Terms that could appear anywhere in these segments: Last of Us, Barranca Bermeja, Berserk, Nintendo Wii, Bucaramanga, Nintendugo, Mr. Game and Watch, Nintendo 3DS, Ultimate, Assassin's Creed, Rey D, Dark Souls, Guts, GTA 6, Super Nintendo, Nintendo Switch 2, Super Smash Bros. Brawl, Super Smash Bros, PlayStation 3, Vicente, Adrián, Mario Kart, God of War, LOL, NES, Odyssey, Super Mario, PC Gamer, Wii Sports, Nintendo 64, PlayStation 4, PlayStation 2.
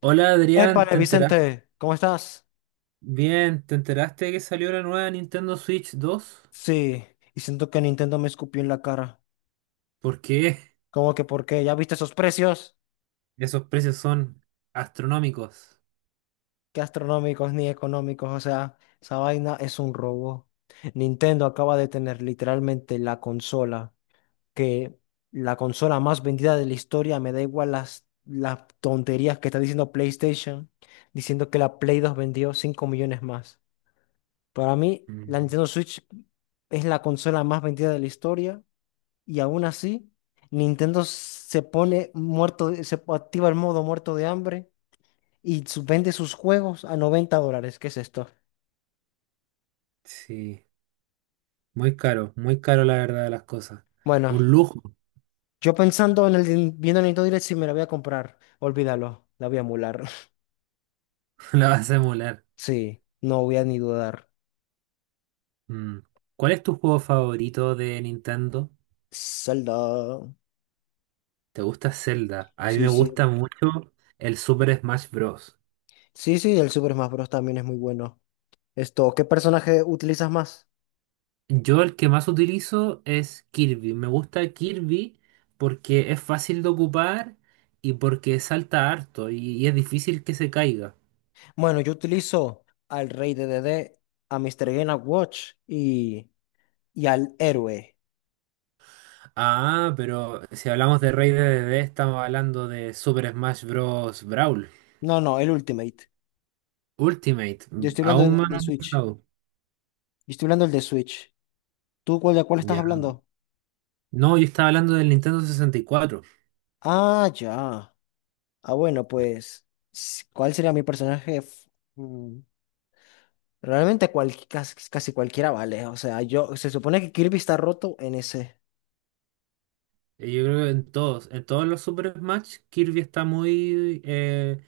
Hola Adrián, Épale, ¿te enteraste? Vicente, ¿cómo estás? Bien, ¿te enteraste que salió la nueva Nintendo Switch 2? Sí, y siento que Nintendo me escupió en la cara. ¿Porque ¿Cómo que por qué? ¿Ya viste esos precios? esos precios son astronómicos? Qué astronómicos ni económicos, o sea, esa vaina es un robo. Nintendo acaba de tener literalmente la consola, que la consola más vendida de la historia, me da igual las tonterías que está diciendo PlayStation, diciendo que la Play 2 vendió 5 millones más. Para mí, la Mm. Nintendo Switch es la consola más vendida de la historia. Y aún así, Nintendo se pone muerto, se activa el modo muerto de hambre y vende sus juegos a 90 dólares. ¿Qué es esto? Sí, muy caro la verdad de las cosas. Bueno, Un lujo. yo pensando en el viendo el Nintendo Direct, si me la voy a comprar, olvídalo, la voy a emular. La vas a emular. Sí, no voy a ni dudar. Mm. ¿Cuál es tu juego favorito de Nintendo? Zelda. ¿Te gusta Zelda? A mí Sí, me gusta sí. mucho el Super Smash Bros. Sí, sí, el Super Smash Bros. También es muy bueno. Esto, ¿qué personaje utilizas más? Yo el que más utilizo es Kirby. Me gusta Kirby porque es fácil de ocupar y porque salta harto y es difícil que se caiga. Bueno, yo utilizo al Rey de D D, a Mr. Game and Watch y al héroe. Ah, pero si hablamos de Rey D, D D, estamos hablando de Super Smash Bros. Brawl. No, no, el Ultimate. Ultimate. Yo estoy hablando del Aún más de Switch. avanzado. Yo estoy hablando del de Switch. ¿Tú cuál, de cuál estás Ya. hablando? No, yo estaba hablando del Nintendo 64. Ah, ya. Ah, bueno, pues, ¿cuál sería mi personaje? Mm, Realmente casi, casi cualquiera vale. O sea, yo, se supone que Kirby está roto en ese. Yo creo que en todos los Super Smash, Kirby está muy,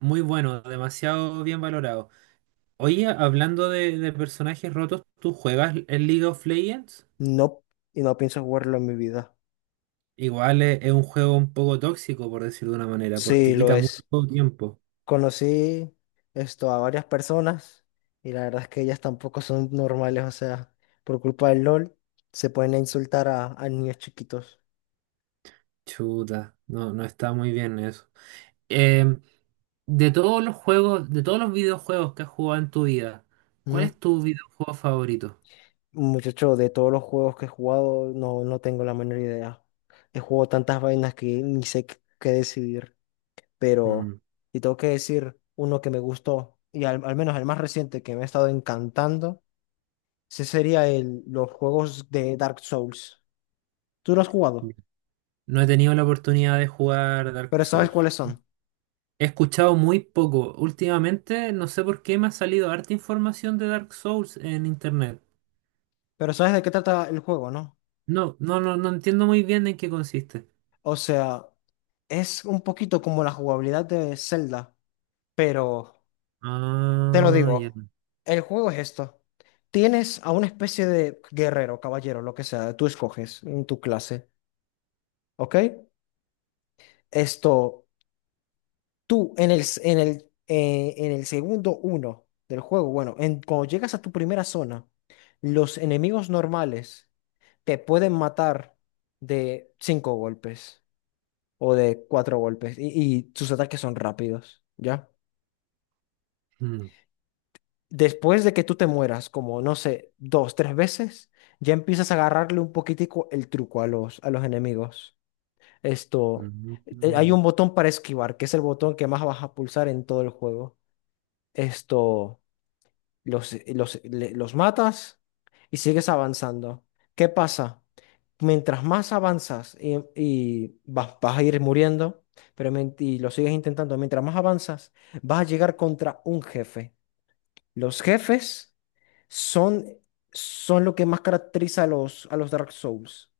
muy bueno, demasiado bien valorado. Oye, hablando de personajes rotos, ¿tú juegas el League of Legends? No, y no pienso jugarlo en mi vida. Igual es un juego un poco tóxico, por decirlo de una manera, Sí, porque lo quita mucho es. tiempo. Conocí esto a varias personas y la verdad es que ellas tampoco son normales. O sea, por culpa del LOL se pueden insultar a niños chiquitos. Chuta, no, no está muy bien eso. Em, de todos los juegos, de todos los videojuegos que has jugado en tu vida, ¿cuál Mm, es tu videojuego favorito? Muchacho, de todos los juegos que he jugado, no, no tengo la menor idea. He jugado tantas vainas que ni sé qué decidir. Pero, Mm, y tengo que decir uno que me gustó, y al, al menos el más reciente que me ha estado encantando, ese sería los juegos de Dark Souls. Tú lo has jugado, ya. No he tenido la oportunidad de jugar Dark pero sabes Souls. cuáles son. He escuchado muy poco. Últimamente, no sé por qué me ha salido harta información de Dark Souls en internet. Pero sabes de qué trata el juego, ¿no? No, no, no, no entiendo muy bien en qué consiste. O sea, es un poquito como la jugabilidad de Zelda, pero. Te lo Ah, ya. digo, el juego es esto. Tienes a una especie de guerrero, caballero, lo que sea, tú escoges en tu clase, ¿ok? Esto, tú en el, s- en el segundo uno del juego, bueno, en, cuando llegas a tu primera zona, los enemigos normales te pueden matar de cinco golpes o de cuatro golpes y sus ataques son rápidos, ¿ya? Mm, Después de que tú te mueras, como no sé, dos, tres veces, ya empiezas a agarrarle un poquitico el truco a a los enemigos. Esto, mm, hay mm, un botón para esquivar, que es el botón que más vas a pulsar en todo el juego. Esto, los matas y sigues avanzando. ¿Qué pasa? Mientras más avanzas y vas a ir muriendo, pero y lo sigues intentando, mientras más avanzas, vas a llegar contra un jefe. Los jefes son, son lo que más caracteriza a a los Dark Souls.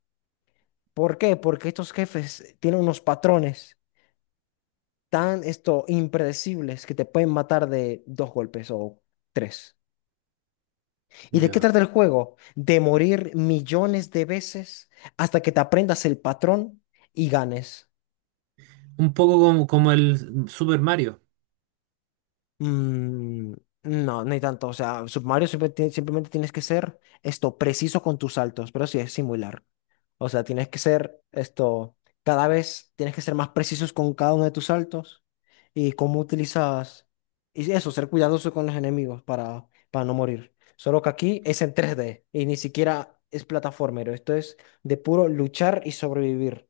¿Por qué? Porque estos jefes tienen unos patrones tan esto, impredecibles que te pueden matar de dos golpes o tres. ¿Y de qué ya. trata el juego? De morir millones de veces hasta que te aprendas el patrón y ganes. Un poco como, como el Super Mario. Mm, no, no hay tanto. O sea, Super Mario siempre simplemente tienes que ser esto preciso con tus saltos, pero sí es similar. O sea, tienes que ser esto, cada vez tienes que ser más precisos con cada uno de tus saltos y cómo utilizas, y eso, ser cuidadoso con los enemigos para no morir. Solo que aquí es en tres d y ni siquiera es plataformero. Esto es de puro luchar y sobrevivir.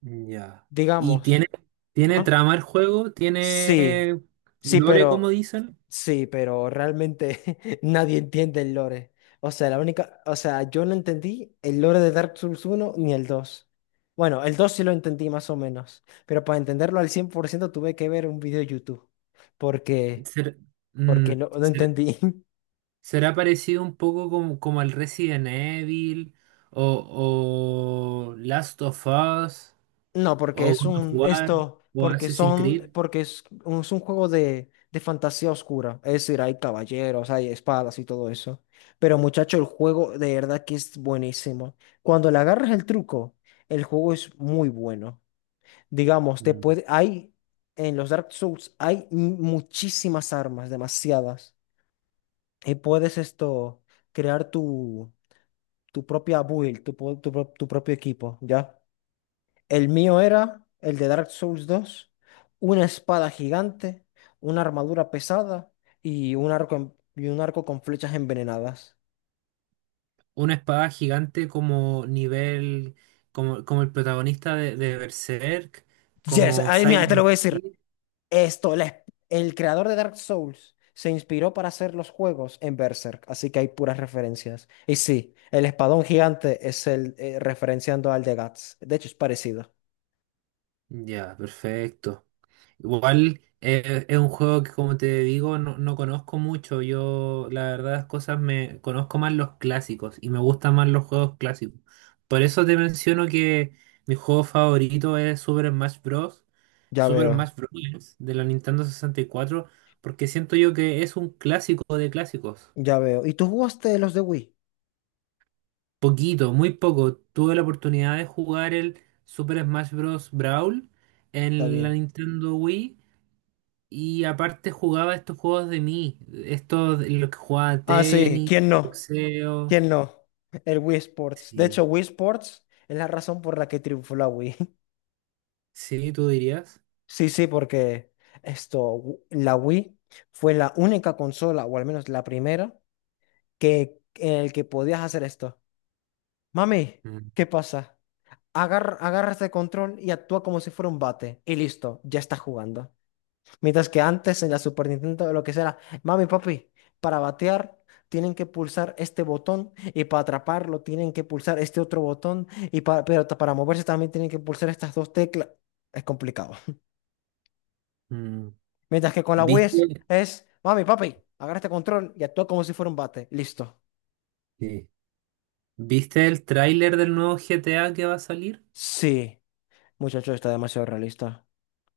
Ya. ¿Y tiene, Digamos, Tiene ¿ah? trama el juego? Sí, ¿Tiene sí, lore, como pero dicen? sí, pero realmente nadie entiende el lore. O sea, la única, o sea, yo no entendí el lore de Dark Souls uno ni el 2. Bueno, el 2 sí lo entendí más o menos, pero para entenderlo al 100% tuve que ver un video de YouTube, porque ¿Ser- mm, no, no ser- entendí. ¿Será parecido un poco como, como al Resident Evil o Last of Us No, porque o es God of un, War esto, o porque Assassin's son, Creed? porque es un juego de fantasía oscura. Es decir, hay caballeros, hay espadas y todo eso. Pero muchacho, el juego de verdad que es buenísimo. Cuando le agarras el truco, el juego es muy bueno. Digamos, te Mm. puede, hay, en los Dark Souls hay muchísimas armas, demasiadas. Y puedes esto, crear tu, tu propia build, tu, tu propio equipo, ¿ya? El mío era el de Dark Souls 2, una espada gigante, una armadura pesada y un arco, y un arco con flechas envenenadas. Una espada gigante como nivel, como el protagonista de Berserk, Yes, como ay, mira, te lo voy a Silent decir. Hill. Esto, el creador de Dark Souls se inspiró para hacer los juegos en Berserk, así que hay puras referencias. Y sí, el espadón gigante es el referenciando al de Guts. De hecho, es parecido. Ya, perfecto. Igual es un juego que, como te digo, no, no conozco mucho. Yo, la verdad, las cosas me conozco más los clásicos y me gustan más los juegos clásicos. Por eso te menciono que mi juego favorito es Super Smash Bros. Ya Super veo, Smash Bros. De la Nintendo 64 porque siento yo que es un clásico de clásicos. ya veo. ¿Y tú jugaste los de Wii? Poquito, muy poco. Tuve la oportunidad de jugar el Super Smash Bros. Brawl Está en la bien. Nintendo Wii y aparte jugaba estos juegos de mí, estos de los que jugaba Ah, sí, tenis, ¿quién no? boxeo. ¿Quién no? El Wii Sports. De hecho, Sí, Wii Sports es la razón por la que triunfó la Wii. sí, tú dirías. Sí, sí, porque esto, la Wii fue la única consola, o al menos la primera, que, en el que podías hacer esto. Mami, Mm, ¿qué pasa? Agarra este control y actúa como si fuera un bate. Y listo, ya estás jugando. Mientras que antes en la Super Nintendo lo que será, mami, papi, para batear tienen que pulsar este botón y para atraparlo tienen que pulsar este otro botón y para, pero para moverse también tienen que pulsar estas dos teclas. Es complicado. mm. Mientras que con la Wii ¿Viste? es, mami, papi, agarra este control y actúa como si fuera un bate. Listo. Sí. ¿Viste el tráiler del nuevo GTA que va a salir? Sí, muchacho, está demasiado realista.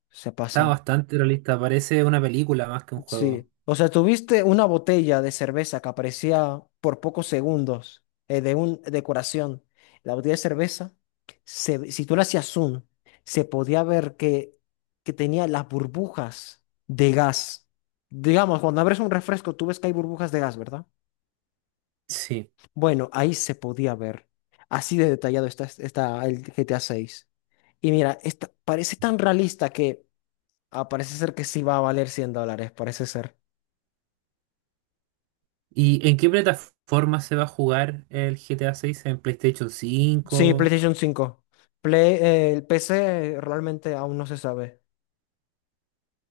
Se Está pasan. bastante realista, parece una película más que un juego. Sí, o sea, tuviste una botella de cerveza que aparecía por pocos segundos de un decoración. La botella de cerveza, si tú la hacías zoom, se podía ver que tenía las burbujas de gas. Digamos, cuando abres un refresco, tú ves que hay burbujas de gas, ¿verdad? Sí. Bueno, ahí se podía ver. Así de detallado está, está el GTA 6. Y mira, esta, parece tan realista que parece ser que sí va a valer 100 dólares, parece ser. ¿Y en qué plataforma se va a jugar el GTA 6? ¿En PlayStation Sí, 5? PlayStation 5. El PC realmente aún no se sabe.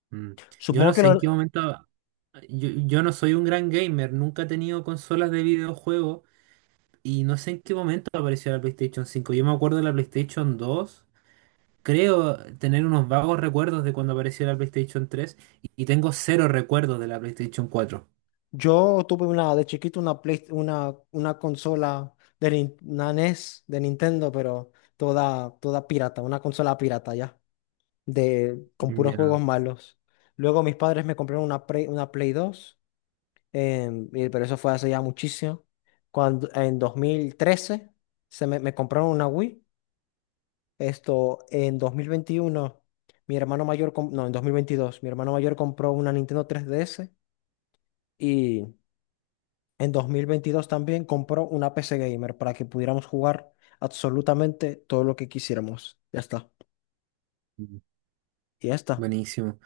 Mm, yo Supongo no que sé en lo- qué momento... yo no soy un gran gamer, nunca he tenido consolas de videojuegos y no sé en qué momento apareció la PlayStation 5. Yo me acuerdo de la PlayStation 2, creo tener unos vagos recuerdos de cuando apareció la PlayStation 3 y tengo cero recuerdos de la PlayStation 4. yo tuve una de chiquito una una consola de una NES de Nintendo, pero toda pirata, una consola pirata ya, de, con puros Ya, juegos malos. Luego mis padres me compraron una una Play 2, pero eso fue hace ya muchísimo. Cuando, en 2013 me compraron una Wii. Esto, en 2021 mi hermano mayor, com- no, en 2022 mi hermano mayor compró una Nintendo 3DS y en 2022 también compró una PC Gamer para que pudiéramos jugar absolutamente todo lo que quisiéramos. Ya está. mm, Y ya está. buenísimo.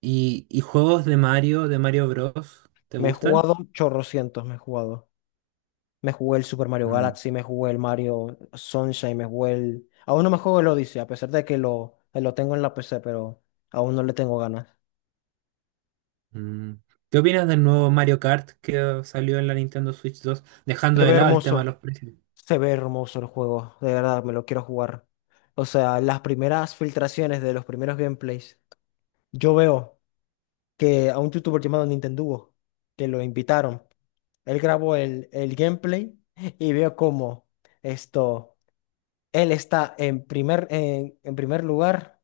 Y juegos de Mario Bros, te Me he gustan? jugado chorrocientos, me he jugado. Me jugué el Super Mario Galaxy, me jugué el Mario Sunshine, me jugué el... Aún no me juego el Odyssey, a pesar de que lo tengo en la PC, pero aún no le tengo ganas. Mm. ¿Qué opinas del nuevo Mario Kart que salió en la Nintendo Switch 2, dejando Te de ve lado el tema de los hermoso. precios? Se ve hermoso el juego, de verdad, me lo quiero jugar. O sea, las primeras filtraciones de los primeros gameplays, yo veo que a un youtuber llamado Nintendugo, que lo invitaron, él grabó el gameplay y veo cómo esto, él está en en primer lugar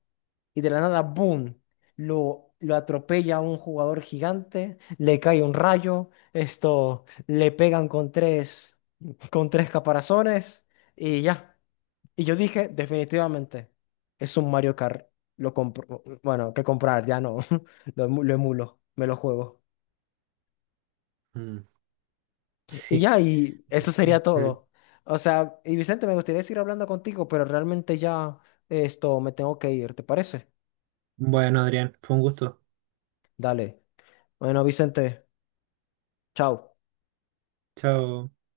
y de la nada, boom, lo atropella a un jugador gigante, le cae un rayo, esto, le pegan con tres caparazones y ya. Y yo dije, definitivamente, es un Mario Kart. Lo compro, bueno, que comprar, ya no. Lo emulo, me lo juego. Mm, Y sí. ya, y eso sería Eh, todo. O sea, y Vicente, me gustaría seguir hablando contigo, pero realmente ya esto me tengo que ir, ¿te parece? bueno, Adrián, fue un gusto. Dale. Bueno, Vicente, chao. Chao.